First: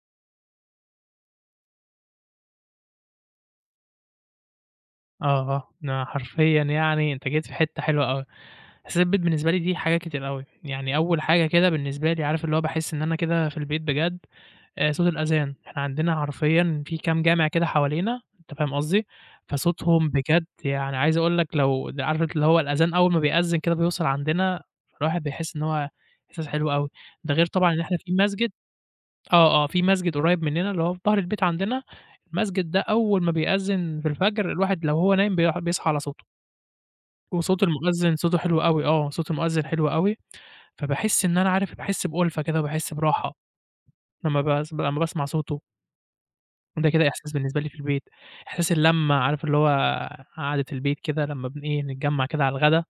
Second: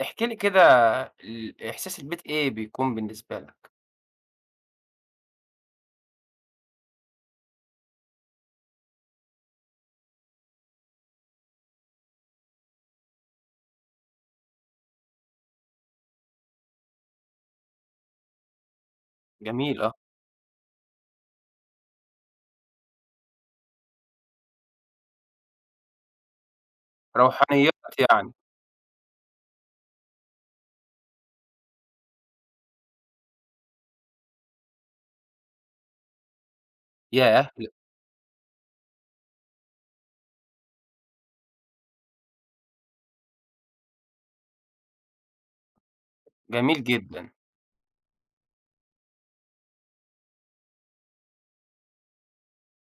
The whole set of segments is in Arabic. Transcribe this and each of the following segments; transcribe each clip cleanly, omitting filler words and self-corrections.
احكِ لي كده. إحساس البيت إيه بيكون بالنسبة لك؟ آه، أنا حرفيًا يعني أنت جيت في حتّة حلوة أوي. أساس البيت بالنسبة لي دي حاجات كتير أوي. يعني أول حاجة كده بالنسبة لي عارف اللي هو باحس إن أنا كده في البيت بجد. صوت الأذان، إحنا عندنا حرفيًا في كام جامع كده حوالينا أنت فاهم قصدي. جميل، آه. فصوتهم بجد يعني عايز أقول لك لو عارف أنت اللي هو الأذان أول ما بيأذن كده بيوصل عندنا، الواحد بيحس إن هو إحساس حلو أوي. ده غير طبعًا روحانيات إن إحنا في يعني. مسجد. في مسجد قريب مننا اللي هو في ضهر البيت عندنا. المسجد ده أول ما بيأذّن في الفجر الواحد لو هو نايم بيصحى على صوته. ياه! وصوت المؤذّن صوته حلو أوي، صوت المؤذّن حلو أوي. فباحس إن أنا عارف باحس بأُلفة كده وباحس براحة لمّا باسمع صوته. جميل وده كده جدًا. إحساس بالنسبة لي في البيت. إحساس اللمّة عارف اللي هو قعدة البيت كده لمّا إيه، نتجمّع كده على الغدا،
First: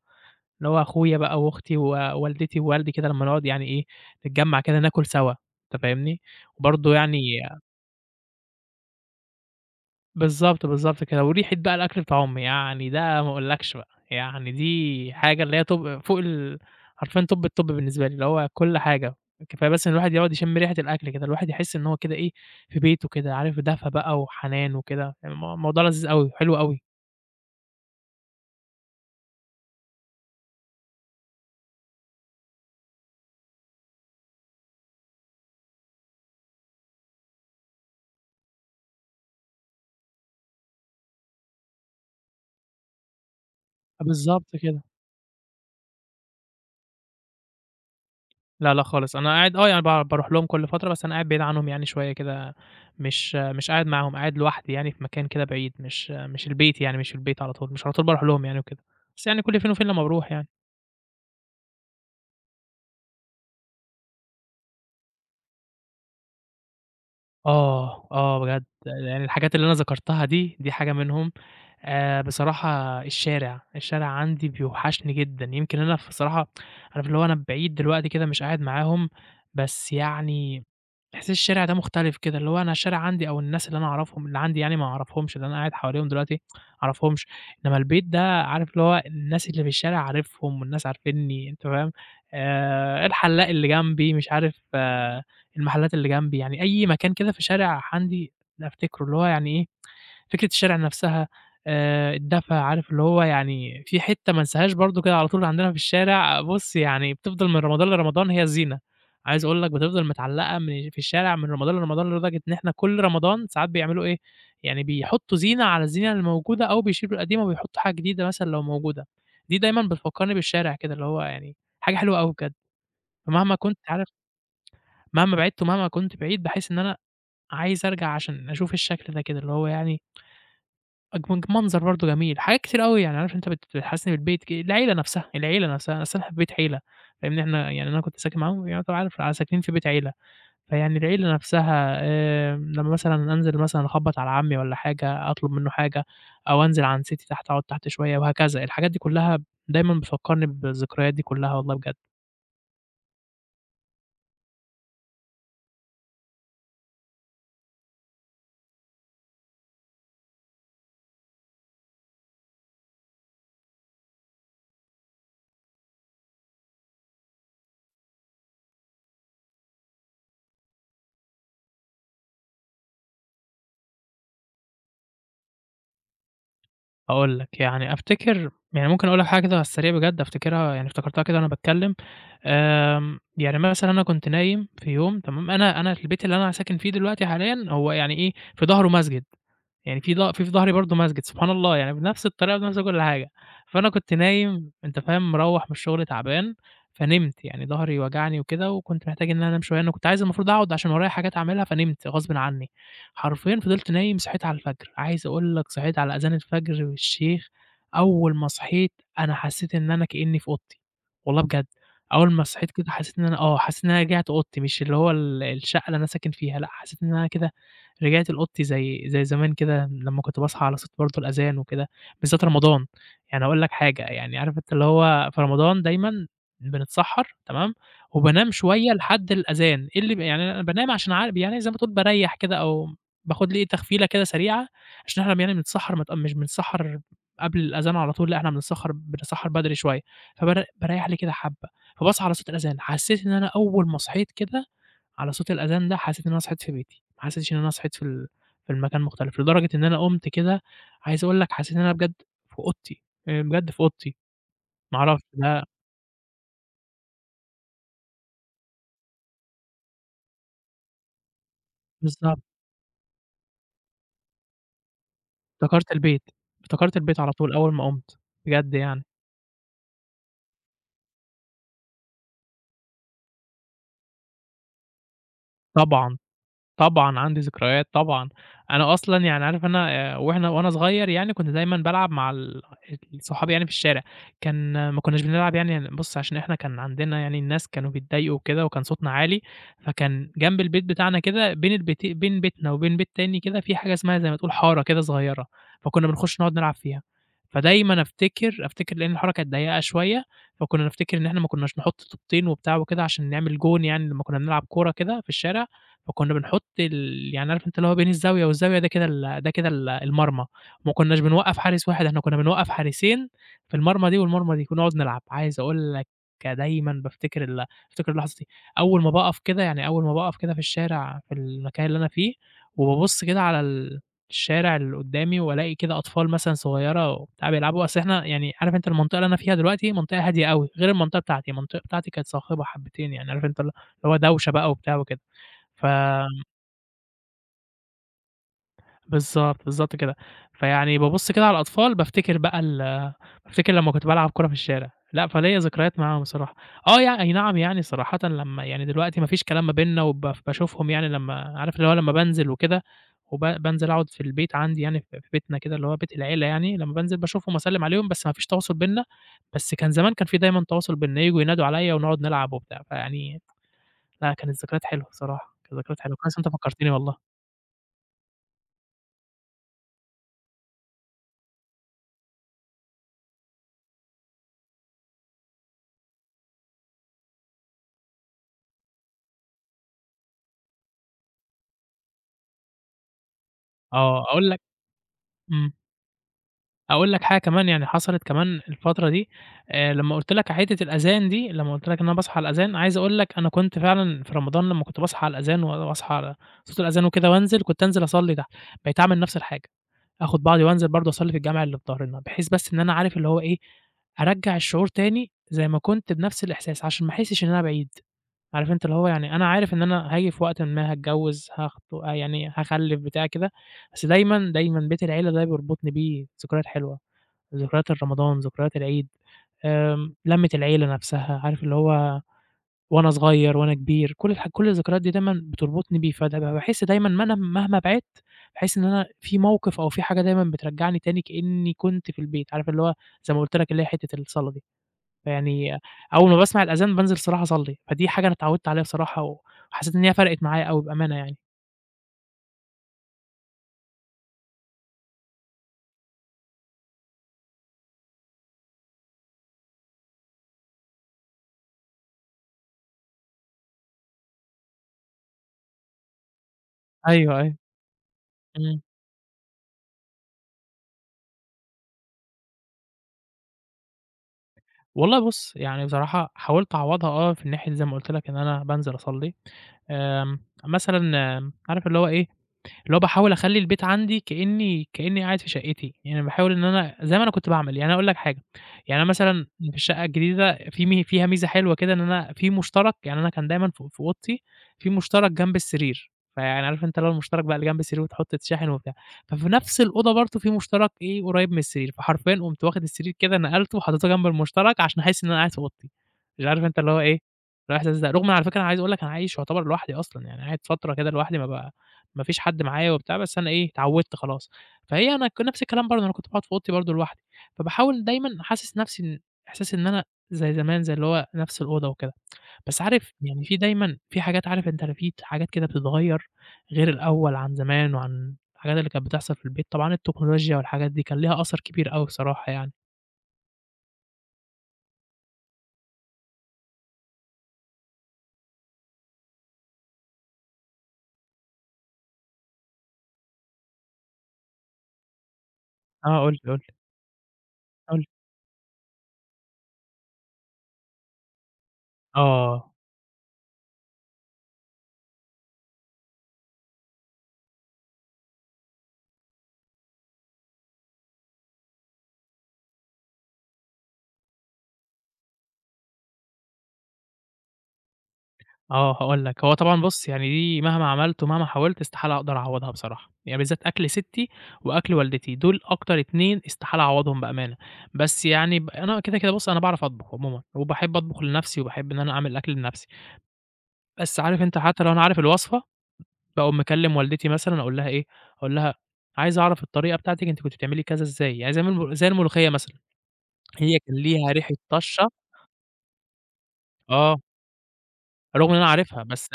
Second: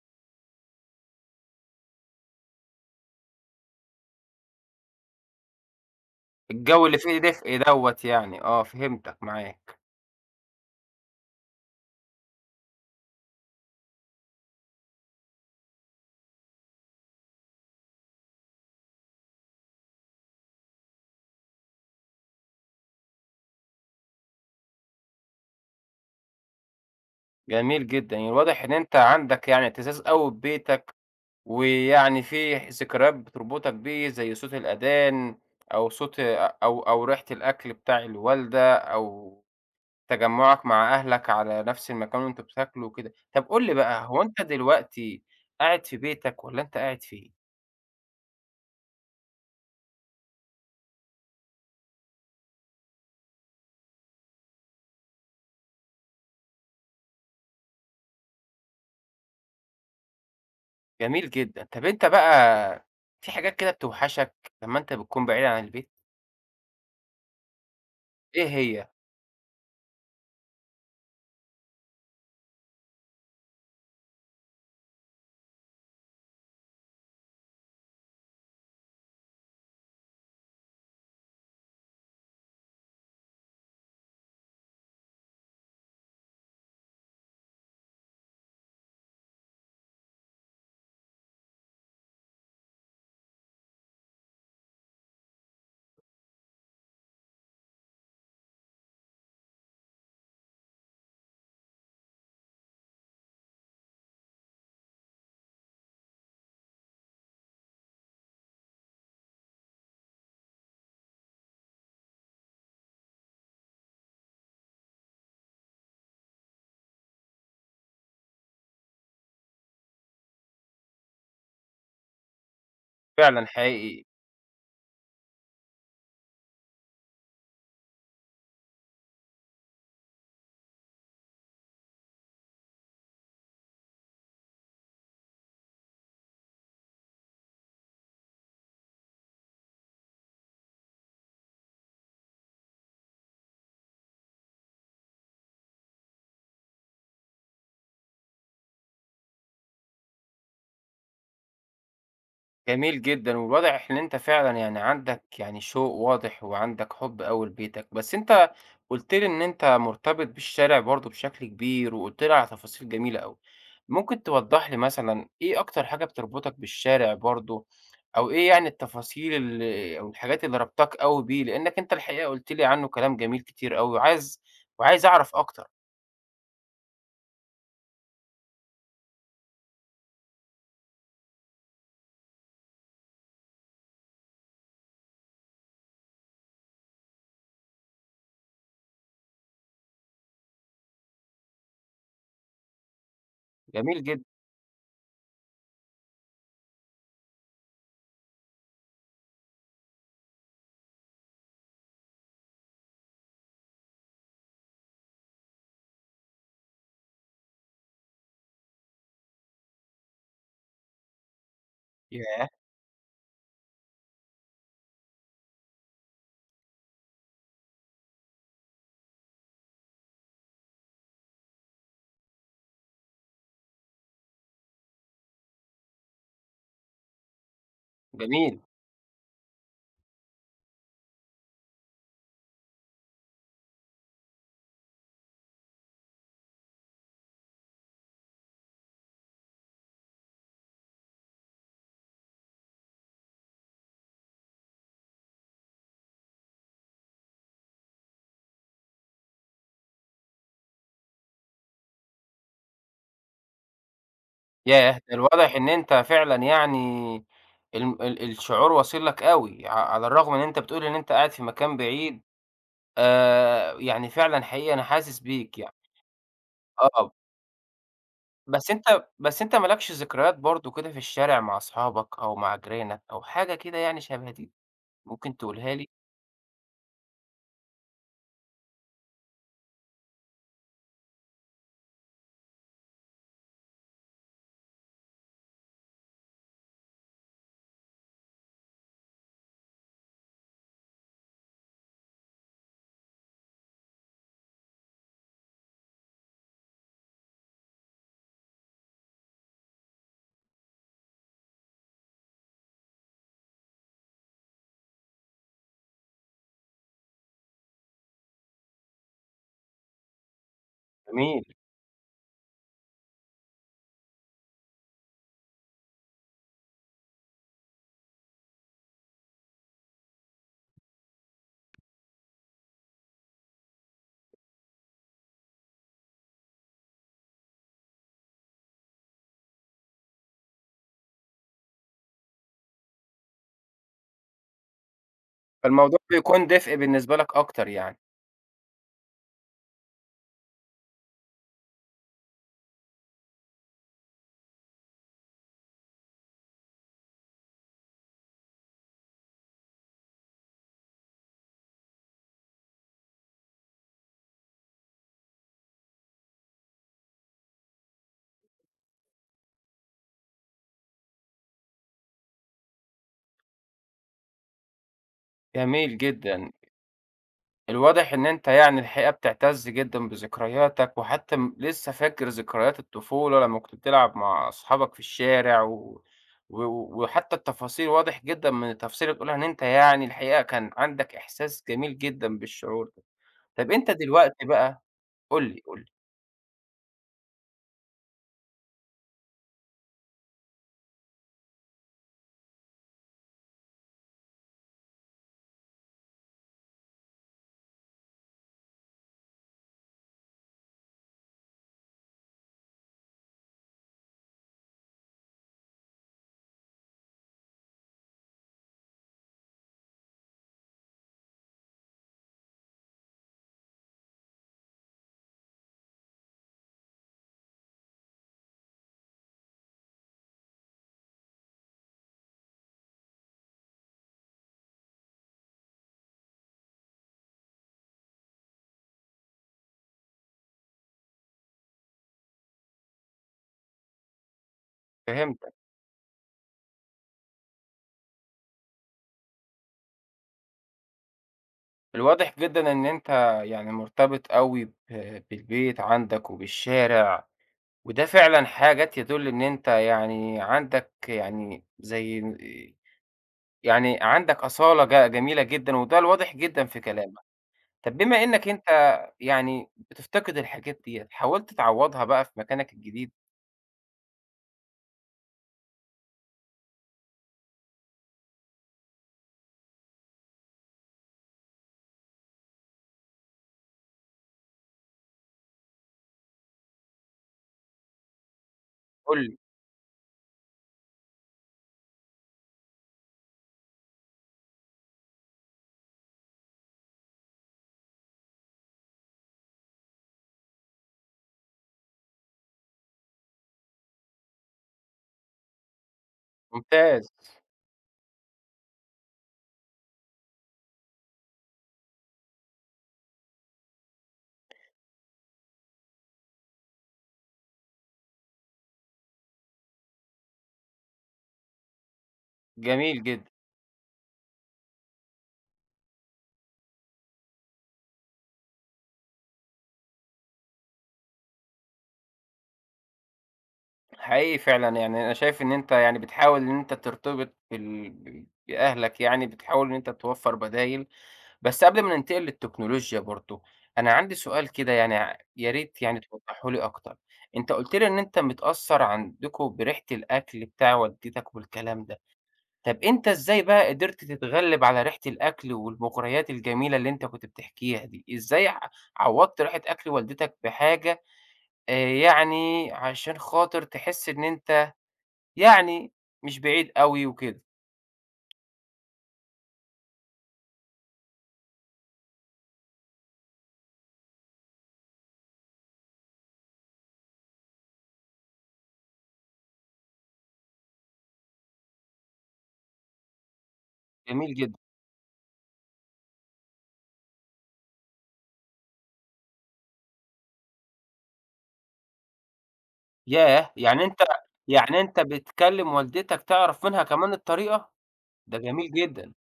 اللي هو أخويا بقى وأختي ووالدتي ووالدي كده لمّا نقعد يعني إيه، نتجمّع كده ناكل سوا. أنت فاهمني؟ الجو وبرضه اللي فيه يعني دفء دوّة يعني، آه، فهمتك، معاك. بالضبط، بالضبط كده. وريحة بقى الأكل بتاع أمي، يعني ده ما أقولكش بقى، يعني دي حاجة اللي هي طُب فوق ال حرفيًا توب التوب بالنسبة لي، اللي هو كل حاجة. كفاية بس إن الواحد يقعد يشم ريحة الأكل كده، الواحد يحس إن هو كده إيه، في بيته كده، عارف دفى بقى وحنان وكده. الموضوع لذيذ أوي، حلو أوي. جميل جدًا، يعني واضح إن أنت عندك يعني إعتزاز أوي ببيتك، ويعني في ذكريات بتربطك بيه زي صوت الأذان أو صوت أ أو أو ريحة الأكل بتاع الوالدة أو تجمُّعك مع أهلك على نفس المكان وأنتم بتاكلوا وكده. طب قُل لي بقى، هو أنت بالضبط كده. دلوقتي قاعد في بيتك والّا أنت قاعد فين؟ لا، لا خالص، أنا قاعد آه، يعني باروح لهم كل فترة، بس أنا قاعد بعيد عنهم يعني شوية كده. مش قاعد معاهم، قاعد لوحدي يعني في مكان كده بعيد، مش البيت يعني، مش في البيت على طول. مش على طول باروح لهم يعني وكده، بس يعني كل فين وفين لمّا باروح يعني. جميل جدًا. طب أنت بقى في حاجات كده بتوحشك لمّا أنت بتكون بعيد عن البيت؟ آه، آه إيه بجد، هي؟ يعني الحاجات اللي أنا ذكرتها دي، دي حاجة منهم. بصراحة الشارع، الشارع عندي بيوحشني جدًا. يمكن أنا بصراحة عارف اللي هو أنا بعيد دلوقتي كده مش قاعد معاهم، بس يعني إحساس الشارع ده مختلف كده، اللي هو أنا الشارع عندي أو الناس اللي أنا أعرفهم اللي عندي يعني ما أعرفهمش، اللي أنا قاعد حواليهم دلوقتي ما أعرفهمش. إنما البيت ده عارف اللي هو الناس اللي في الشارع عارفهم والناس عارفينّي أنت فاهم. الحلاق اللي جنبي مش عارف، المحلات اللي جنبي، يعني أي مكان كده في شارع عندي أفتكره، اللي هو يعني إيه، فكرة الشارع نفسها. الدفا عارف اللي هو يعني في حتة ما انساهاش برضه كده على طول عندنا في الشارع بُص، يعني بتفضل من رمضان لرمضان هي الزينة. عايز أقول لك بتفضل متعلقة من في الشارع من رمضان لرمضان، لدرجة إن إحنا كل رمضان ساعات بيعملوا إيه، يعني بيحطّوا زينة على الزينة اللي موجودة، أو بيشيلوا القديمة وبيحطّوا حاجة جديدة مثلًا لو موجودة. دي دايمًا بتفكّرني بالشارع كده اللي هو يعني حاجة حلوة أوي بجد. فعلًا فمهما كنت حقيقي. عارف، مهما بعدت ومهما كنت بعيد باحس إن أنا عايز أرجع عشان أشوف الشكل ده كده، اللي هو يعني أجمل منظر برضه جميل. حاجات كتير أوي يعني عارف أنت بتحسّسني بالبيت، ك العيلة نفسها، العيلة نفسها. أصل أنا في بيت عيلة، فاهمني، إحنا يعني أنا كنت ساكن معاهم يعني طبعًا عارف ساكنين في بيت عيلة. فيعني العيلة نفسها، لمّا مثلًا أنزل مثلًا أخبّط على عمي والّا حاجة، أطلب منه حاجة، أو أنزل عند ستي تحت أقعد تحت شوية وهكذا، الحاجات دي كلّها دايمًا بتفكّرني بالذكريات دي كلّها والله بجد. جميل جدًا، والواضح إن أنت فعلًا يعني عندك يعني شوق واضح وعندك حُب أوي لبيتك، بس أنت قُلت لي إن أنت مرتبط بالشارع برضه بشكل كبير، وقُلت لي على تفاصيل جميلة أوي. ممكن توضّح لي مثلًا إيه أكتر حاجة بتربطك بالشارع برضه، أو إيه يعني التفاصيل أو الحاجات اللي رابطاك أوي بيه؟ لإنك أنت الحقيقة قُلت لي عنه كلام جميل كتير أوي، وعايز أعرف أكتر. هاقول لك، يعني أفتكر يعني ممكن أقول لك حاجة كده على السريع بجد أفتكرها، يعني افتكرتها كده وأنا باتكلّم. يعني مثلًا أنا كنت نايم في يوم تمام. أنا البيت اللي أنا ساكن فيه دلوقتي حاليًا هو يعني إيه، في ضهره مسجد، يعني في ض في في ضهري برضه مسجد، سبحان الله يعني بنفس الطريقة بنفس كل حاجة. فأنا جميل كنت جدًا. نايم أنت فاهم، مروّح من الشغل تعبان، فنمت، يعني ضهري وجعني وكده وكنت محتاج إن أنا أنام شوية. أنا كنت عايز المفروض أقعد عشان ورايا حاجات أعملها فنمت غصبٍ عني. حرفيًا فضلت نايم صحيت على الفجر، عايز أقول لك صحيت على أذان الفجر والشيخ. أول ما صحيت أنا حسيت إن أنا كإني في أوضتي، والله بجد. أول ياه! ما صحيت كده حسيت إن أنا آه، حسيت إن أنا رجعت أوضتي، مش اللي هو ال الشقة اللي أنا ساكن فيها، لأ، حسيت إن أنا كده رجعت لأوضتي زي زمان كده لمّا كنت باصحى على صوت برضه الأذان وكده، بالذات رمضان. يعني هاقول لك حاجة، يعني عارف أنت اللي هو في رمضان دايمًا بنتسحّر تمام، وبانام جميل. شوية لحد الأذان. إيه اللي ب يعني أنا بانام عشان عا يعني زي ما تقول باريّح كده، أو باخد لي تخفيلة كده سريعة، عشان إحنا يعني بنتسحّر مت مش بنتسحّر قبل الأذان على طول، لأ إحنا بنتسحّر بدري شوية. باريّح لي كده حبّة، فباصحى على صوت الأذان. حسّيت إن أنا أول ما صحيت كده على صوت الأذان ده حسيت إن أنا صحيت في بيتي، ما حسيتش إن أنا صحيت في المكان مختلف، لدرجة إن أنا قُمت كده عايز أقول لك حسيت إن أنا بجد في أوضتي، بجد في أوضتي. ياه! ما ده أعرفش الواضح ده إن أنت فعلًا يعني الم ال الشعور واصل لك أوي، على الرغم إن أنت بتقول إن أنت قاعد في مكان بعيد. بالضبط. يعني فعلًا حقيقي أنا حاسس بيك يعني. افتكرت البيت، افتكرت آه، البيت على طول أول ما قُمت، بس بجد يعني. أنت بس أنت ما لكش ذكريات برضه كده في الشارع مع أصحابك أو مع جيرانك أو حاجة كده يعني شبه دي، ممكن تقولها لي؟ طبعًا. طبعًا عندي ذكريات طبعًا. أنا أصلًا يعني عارف أنا، وإحنا وأنا صغير يعني كنت دايمًا بالعب مع صحابي يعني في الشارع. كان ما كناش بنلعب يعني بُص عشان إحنا كان عندنا يعني الناس كانوا بيتضايقوا وكده وكان صوتنا عالي، فكان جنب البيت بتاعنا كده بين بيتنا وبين بيت تاني كده في حاجة اسمها زي ما تقول حارة كده صغيرة، فكنا بنخش نقعد نلعب فيها. فدايمًا أفتكر لإن الحارة كانت ضيّقة شوية، فكنا نفتكر إن إحنا ما كناش نحط طوبتين وبتاع وكده عشان نعمل جون يعني لمّا كنا بنلعب كورة كده في الشارع، فكنا بنحط ال، يعني عارف أنت اللي هو بين الزاوية والزاوية ده كده ال ده كده ال المرمى. ما كناش جميل. بنوقّف حارس واحد، إحنا كنا بنوقّف حارسين في المرمى دي والمرمى دي ونقعد نلعب. عايز أقول لك دايمًا بافتكر اللحظة دي، أول ما باقف كده، يعني أول ما باقف كده في الشارع في المكان اللي أنا فيه، وبابُص كده على ال الشارع اللي قدّامي وألاقي كده أطفال مثلًا صغيّرة وبتاع بيلعبوا. أصل إحنا يعني عارف أنت المنطقة اللي أنا فيها دلوقتي منطقة هادية أوي، غير المنطقة بتاعتي. المنطقة بتاعتي كانت صاخبة حبتين يعني عارف أنت اللي هو دوشة بقى وبتاع وكده. ف فالموضوع بيكون دفء بالنسبة لك أكتر يعني. بالضبط، بالضبط كده. فيعني بابُص كده على الأطفال بافتكر بقى ال بافتكر لمّا كنت بالعب كورة في الشارع، لأ فليّا ذكريات معاهم الصراحة. آه أي نعم، يعني صراحةً لمّا يعني دلوقتي ما فيش كلام ما بيننا، باشوفهم يعني لمّا عارف اللي هو لمّا بانزل وكده، بانزل أقعد في البيت عندي يعني في بيتنا كده اللي هو بيت العيلة يعني، لمّا بانزل باشوفهم وأسلِّم عليهم بس ما فيش تواصل بيننا. بس كان زمان كان في دايمًا تواصل بيننا، ييجوا ينادوا عليّا ونقعد نلعب وبتاع. فيعني لأ، كانت ذكريات حلوة الصراحة، كانت جميل ذكريات حلوة. كويس إن جدًا. أنت فكّرتني والله. الواضح إن أنت يعني الحقيقة بتعتز جدًا بذكرياتك، وحتى لسه فاكر ذكريات الطفولة لمّا كنت بتلعب مع أصحابك في الشارع، و و وحتى التفاصيل واضح جدًا من التفاصيل اللي بتقولها إن أنت يعني الحقيقة كان عندك إحساس جميل جدًا بالشعور ده. طب أنت آه، دلوقتي أقول لك. بقى قُل لي، إمم. قُل لي. أقول لك حاجة كمان يعني حصلت كمان الفترة دي. لمّا قُلت لك على حتّة الأذان دي، لمّا قُلت لك إن أنا باصحى على الأذان، عايز أقول لك أنا كنت فعلًا في رمضان لمّا كنت باصحى على الأذان و واصحى على صوت الأذان وكده وانزل، كنت انزل أصلّي تحت. بقيت أعمل نفس الحاجة، آخُد بعضي وانزل برضه أصلّي في الجامع اللي في ضهرنا، بحيث بس إن أنا عارف اللي هو إيه، أرجّع الشعور تاني زي ما كنت بنفس الإحساس عشان ما أحسّش إن أنا بعيد. عارف أنت اللي هو يعني أنا عارف إن أنا هاجي في وقتٍ ما هاتجوّز، هاخطب يعني هاخلّف بتاع كده، بس دايمًا، دايمًا بيت العيلة ده بيربطني بيه ذكريات حلوة. ذكريات الرمضان، ذكريات العيد، لمّة العيلة نفسها، عارف اللي هو وأنا صغير، وأنا كبير، كل كل الذكريات دي دايمًا بتربطني بيه. فدايمًا باحس دايمًا مهما بعدت، باحس إن أنا في موقف أو في حاجة دايمًا بترجّعني تاني كإني كنت في البيت، عارف اللي هو زي ما قُلت لك اللي هي حتّة الصلاة دي. فهمتك. فيعني أول ما باسمع الأذان بانزل الصراحة أصلّي، فدي حاجة أنا اتعوّدت عليها بصراحة، وحسيت إن هي فرقت معايا أوي بأمانة يعني. الواضح جدًا إن أنت يعني مرتبط أوي بالبيت عندك وبالشارع، وده فعلًا حاجات يدل إن أنت يعني عندك يعني زي يعني عندك أصالة جميلة جدًا، وده الواضح جدًا في كلامك. أيوه، أيوه. طب بما إنك أنت إمم. يعني بتفتقد الحاجات ديّة، حاولت تعوّضها بقى في مكانك الجديد؟ والله بُص، يعني بصراحة حاولت أعوّضها آه، في ناحية زي ما قُلت لك إن أنا بانزل أصلّي. مثلًا عارف اللي هو إيه، اللي هو باحاول أخلّي البيت عندي كإني قاعد في شقتي، يعني باحاول إن أنا زي ما أنا كنت باعمل. يعني أنا هاقول لك حاجة، يعني أنا قُل لي. مثلًا في الشقة الجديدة في مي فيها ميزة حلوة كده إن أنا في مشترك. يعني أنا كان دايمًا في أوضتي في مشترك جنب السرير. فيعني عارف أنت اللي هو المشترك بقى اللي جنب السرير وتحط تشاحن وبتاع، ففي نفْس الأوضة برضه في مشترك إيه قريب من السرير، فحرفيًا قُمت واخد السرير كده نقلته وحطيته جنب المشترك عشان أحس إن أنا قاعد في أوضتي. مش عارف أنت اللي هو ممتاز. إيه الإحساس ده. رغم على فكرة أنا عايز أقول لك أنا عايش يعتبر لوحدي أصلًا، يعني قاعد فترة كده لوحدي ما فيش حد معايا وبتاع، بس أنا إيه، اتعوّدت خلاص. فهي أنا نفس الكلام برضه، أنا كنت باقعد في أوضتي برضه لوحدي، فباحاول دايمًا حاسس نفسي إن إحساس إن أنا زي زمان، زي اللي هو نفس الأوضة وكده. بس جميل عارف جدًا. يعني في دايمًا في حاجات عارف أنت في حاجات كده بتتغيّر غير الأول عن زمان وعن الحاجات اللي كانت بتحصل في البيت، طبعًا التكنولوجيا والحاجات دي كان ليها أثر كبير أوي بصراحة يعني. حقيقي فعلًا يعني أنا شايف إن أنت يعني بتحاول إن أنت ترتبط بال ب بأهلك يعني، بتحاول إن أنت توفّر بدايل. بس قبل ما ننتقل للتكنولوجيا برضه، أنا عندي سؤال كده يعني يا ريت يعني آه، قُل لي، توضّحه قُل لي لي، أكتر. أنت قُلت لي قُل إن لي. أنت متأثّر عندكم بريحة الأكل بتاع والدتك والكلام ده. آه. طب أنت إزاي بقى قدرت تتغلب على ريحة الأكل والمغريات الجميلة اللي أنت كنت بتحكيها دي؟ إزاي عوّضت ريحة أكل والدتك بحاجة آآ يعني عشان خاطر تحس إن أنت يعني مش بعيد أوي وكده؟ آه، هاقول لك، هو طبعًا بُص، يعني دي مهما عملت ومهما حاولت استحالة أقدر أعوّضها بصراحة، يعني بالذات أكل سِتّي وأكل والدتي، دول أكتر 2 استحالة أعوّضهم بأمانة، بس يعني أنا كده، كده بُص، أنا باعرف أطبخ عمومًا وباحب أطبخ لنَفْسي وباحب إن أنا أعمل أكل لنَفْسي، بس جميل عارف جدًا. أنت حتى لو أنا عارف الوصفة، باقوم مكلِّم والدتي مثلًا أقول لها إيه، أقول لها: "عايز أعرف الطريقة بتاعتِك أنتِ كنتِ بتعملي كذا إزاي؟" يعني زي ما المل زي الملوخية مثلًا، ياه! هي يعني كان أنت ليها ريحة يعني أنت طَشّة بتكلم والدتك تعرف منها كمان آه. الطريقة؟ ده رغم إن أنا جميل عارفها، جدًا. بس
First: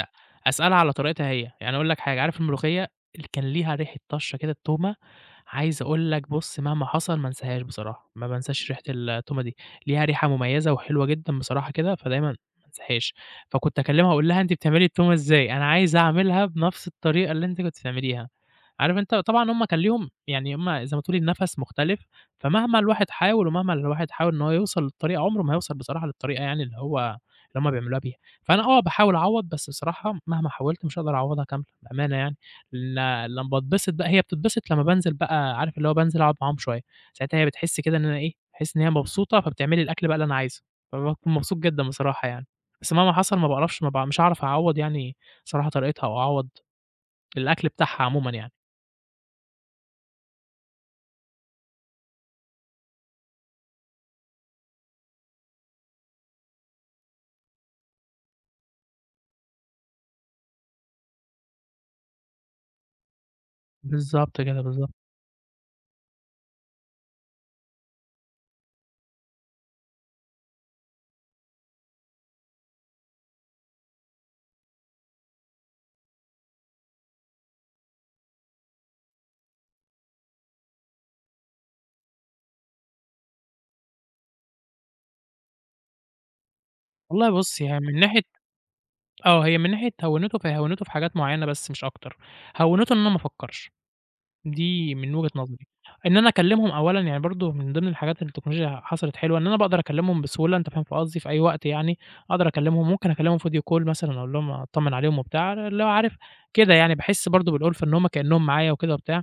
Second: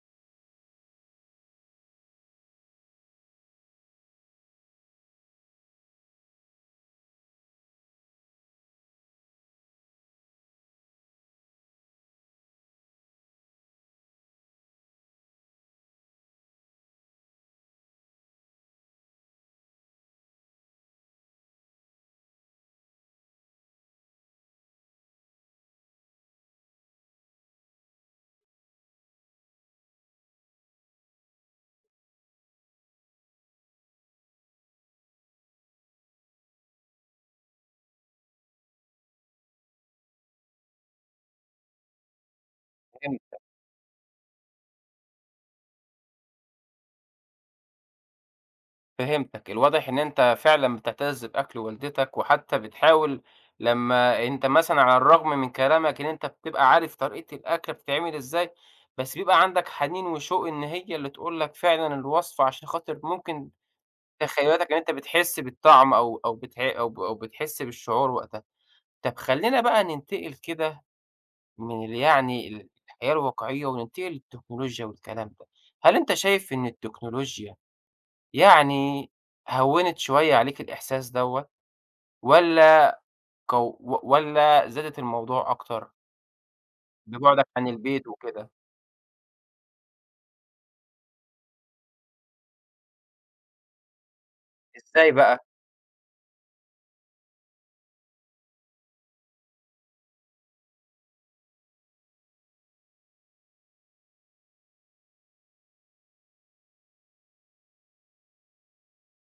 أسألها على طريقتها هي، يعني أقول لك حاجة، عارف الملوخية اللي كان ليها ريحة طشّة كده التومة، عايز أقول لك بُص مهما حصل ما انساهاش بصراحة، ما بانساش ريحة التومة دي، ليها ريحة مميزة وحلوة جدًا بصراحة كده، فدايمًا ما انساهاش، فكنت أكلمها أقول لها أنتِ بتعملي التومة إزاي؟ أنا عايز أعملها بنفس الطريقة اللي أنتِ كنتِ بتعمليها، عارف أنت طبعًا هُم كان ليهم يعني هُم زي ما تقول النَفَس مختلف، فمهما الواحد حاول ومهما الواحد حاول إن هو يوصل للطريقة، عمره ما هيوصل بصراحة للطريقة يعني اللي هُم بيعملوها بيها. فأنا آه باحاول أعوّض، بس بصراحة مهما حاولت مش هاقدر أعوّضها كاملة بأمانة يعني، لأن لمّا باتبسط بقى هي بتتبسط لمّا بانزل بقى عارف اللي هو بانزل أقعد معاهم شوية، ساعتها هي بتحس كده إن أنا إيه، باحس إن هي مبسوطة فبتعمل لي الأكل بقى اللي أنا عايزه، فباكون مبسوط جدًا بصراحة يعني، بس مهما حصل ما باعرفش ما باع مش هاعرف أعوّض يعني صراحة طريقتها أو أعوّض الأكل بتاعها عمومًا يعني. فهمتك. الواضح إن أنت فعلًا بتعتز بأكل والدتك، وحتى بتحاول لمّا أنت مثلًا على الرغم من كلامك إن أنت بتبقى عارف طريقة الأكلة بتتعمل إزاي، بس بيبقى عندك حنين وشوق إن هي اللي تقول لك فعلًا الوصفة، عشان خاطر ممكن بالضبط كده، تخيلاتك إن أنت بالضبط. بتحس بالطعم أو بتحس بالشعور وقتها. طب خلّينا بقى ننتقل كده من يعني الحياة الواقعية وننتقل للتكنولوجيا والكلام ده. هل أنت شايف إن التكنولوجيا يعني هوّنت شوية عليكِ الإحساس دوّة والّا والّا زادت الموضوع أكتر والله ببُعدك بُص عن هي من البيت ناحية وكده؟ آه، هي من ناحية هوّنته فهي هوّنته في حاجات معيّنة بس مش أكتر، هوّنته إن أنا ما أفكّرش. دي إزاي من وجهة بقى؟ نظري، إن أنا أكلمهم أولًا يعني برضه من ضمن الحاجات اللي التكنولوجيا حصلت حلوة، إن أنا باقدر أكلمهم بسهولة أنت فاهم في قصدي، في أي وقت يعني أقدر أكلمهم، ممكن أكلمهم فيديو كول مثلًا أقول لهم أطمن عليهم وبتاع، اللي هو عارف كده يعني باحس برضه بالألفة إن هُم كأنهم معايا وكده وبتاع.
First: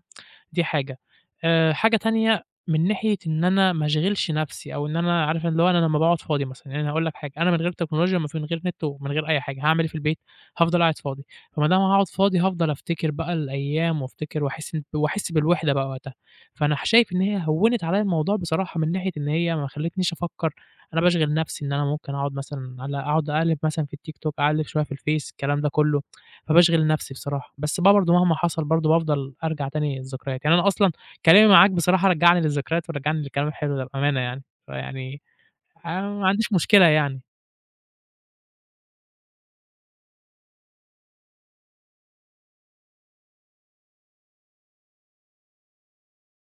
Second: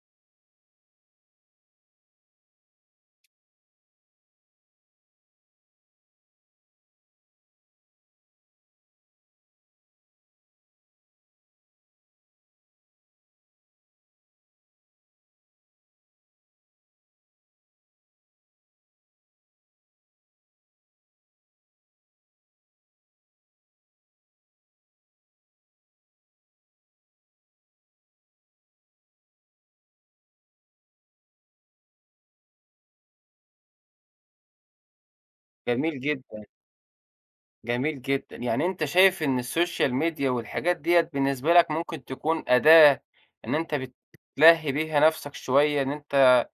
دي حاجة. حاجة تانية من ناحية إن أنا ما أشغِلش نَفْسي أو إن أنا عارف اللي هو أنا لمّا باقعُد فاضي مثلًا، يعني أنا هاقول لك حاجة، أنا من غير تكنولوجيا ومن غير نت ومن غير أي حاجة، هاعمل إيه في البيت؟ هافضل قاعد فاضي، فما دام هاقعُد فاضي هافضل أفتكر بقى الأيام وأفتكر وأحِس إن وأحِس بالوِحدة بقى وقتها. فأنا شايف إن هي هوِّنت عليّا الموضوع بصراحة من ناحية إن هي ما خلّتنيش أفكّر، أنا باشغِل نَفْسي إن أنا ممكن أقعُد مثلًا أقعُد أقلِّب مثلًا في التيك توك، أقلِّب شوية في الفيس، الكلام ده كُلّه. فباشغِل نَفْسي بصراحة، بس بقى برضه مهما حصل برضه بافضل أرجع تاني للذكريات، يعني أنا أصلًا كلامي معاك بصراحة رجّعني للذكريات ورجّعني للكلام الحلو ده بأمانة يعني، فيعني جميل أنا ما جدًا. عنديش مشكلة يعني، جميل جدًا. يعني أنت شايف إن السوشيال ميديا والحاجات ديّة بالنسبة لك ممكن تكون أداة إن أنت بتلهّي بيها نَفْسك شوية، إن أنت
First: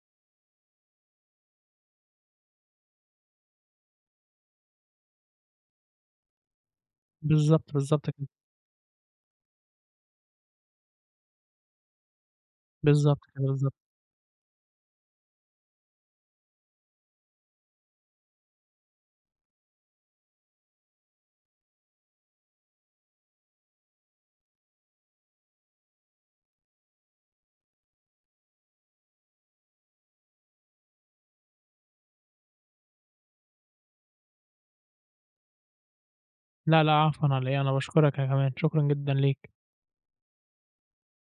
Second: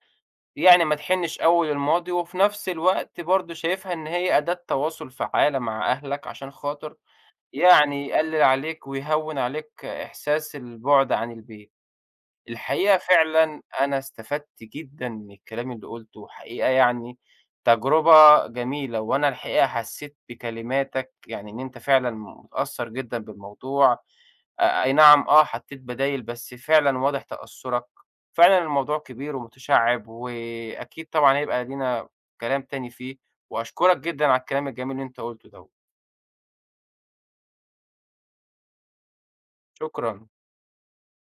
يعني ما تحنّش أوي للماضي وفي نَفْس الوقت برضه شايفها إن هي أداة تواصل فعّالة مع أهلك عشان خاطر بالضبط، يعني بالضبط كده، يقلِّل عليك ويهوِّن عليك إحساس البُعد عن البيت. الحقيقة بالضبط كده، فعلًا بالضبط. أنا استفدت جدًا من الكلام اللي قُلته، حقيقة يعني تجربة جميلة، وأنا الحقيقة حسّيت بكلماتك يعني إن أنت فعلًا متأثّر جدًا بالموضوع. أي نعم، آه، حطّيت بدايل بس فعلًا واضح تأثُّرك. فعلًا الموضوع كبير ومتشعّب، وأكيد طبعًا هيبقى لينا كلام تاني فيه، وأشكرك جدًا على الكلام الجميل اللي أنت قُلته دوّة. لا، لا عفوًا على إيه، أنا باشكرك أنا كمان، شكرًا جدًا ليك. شكرًا.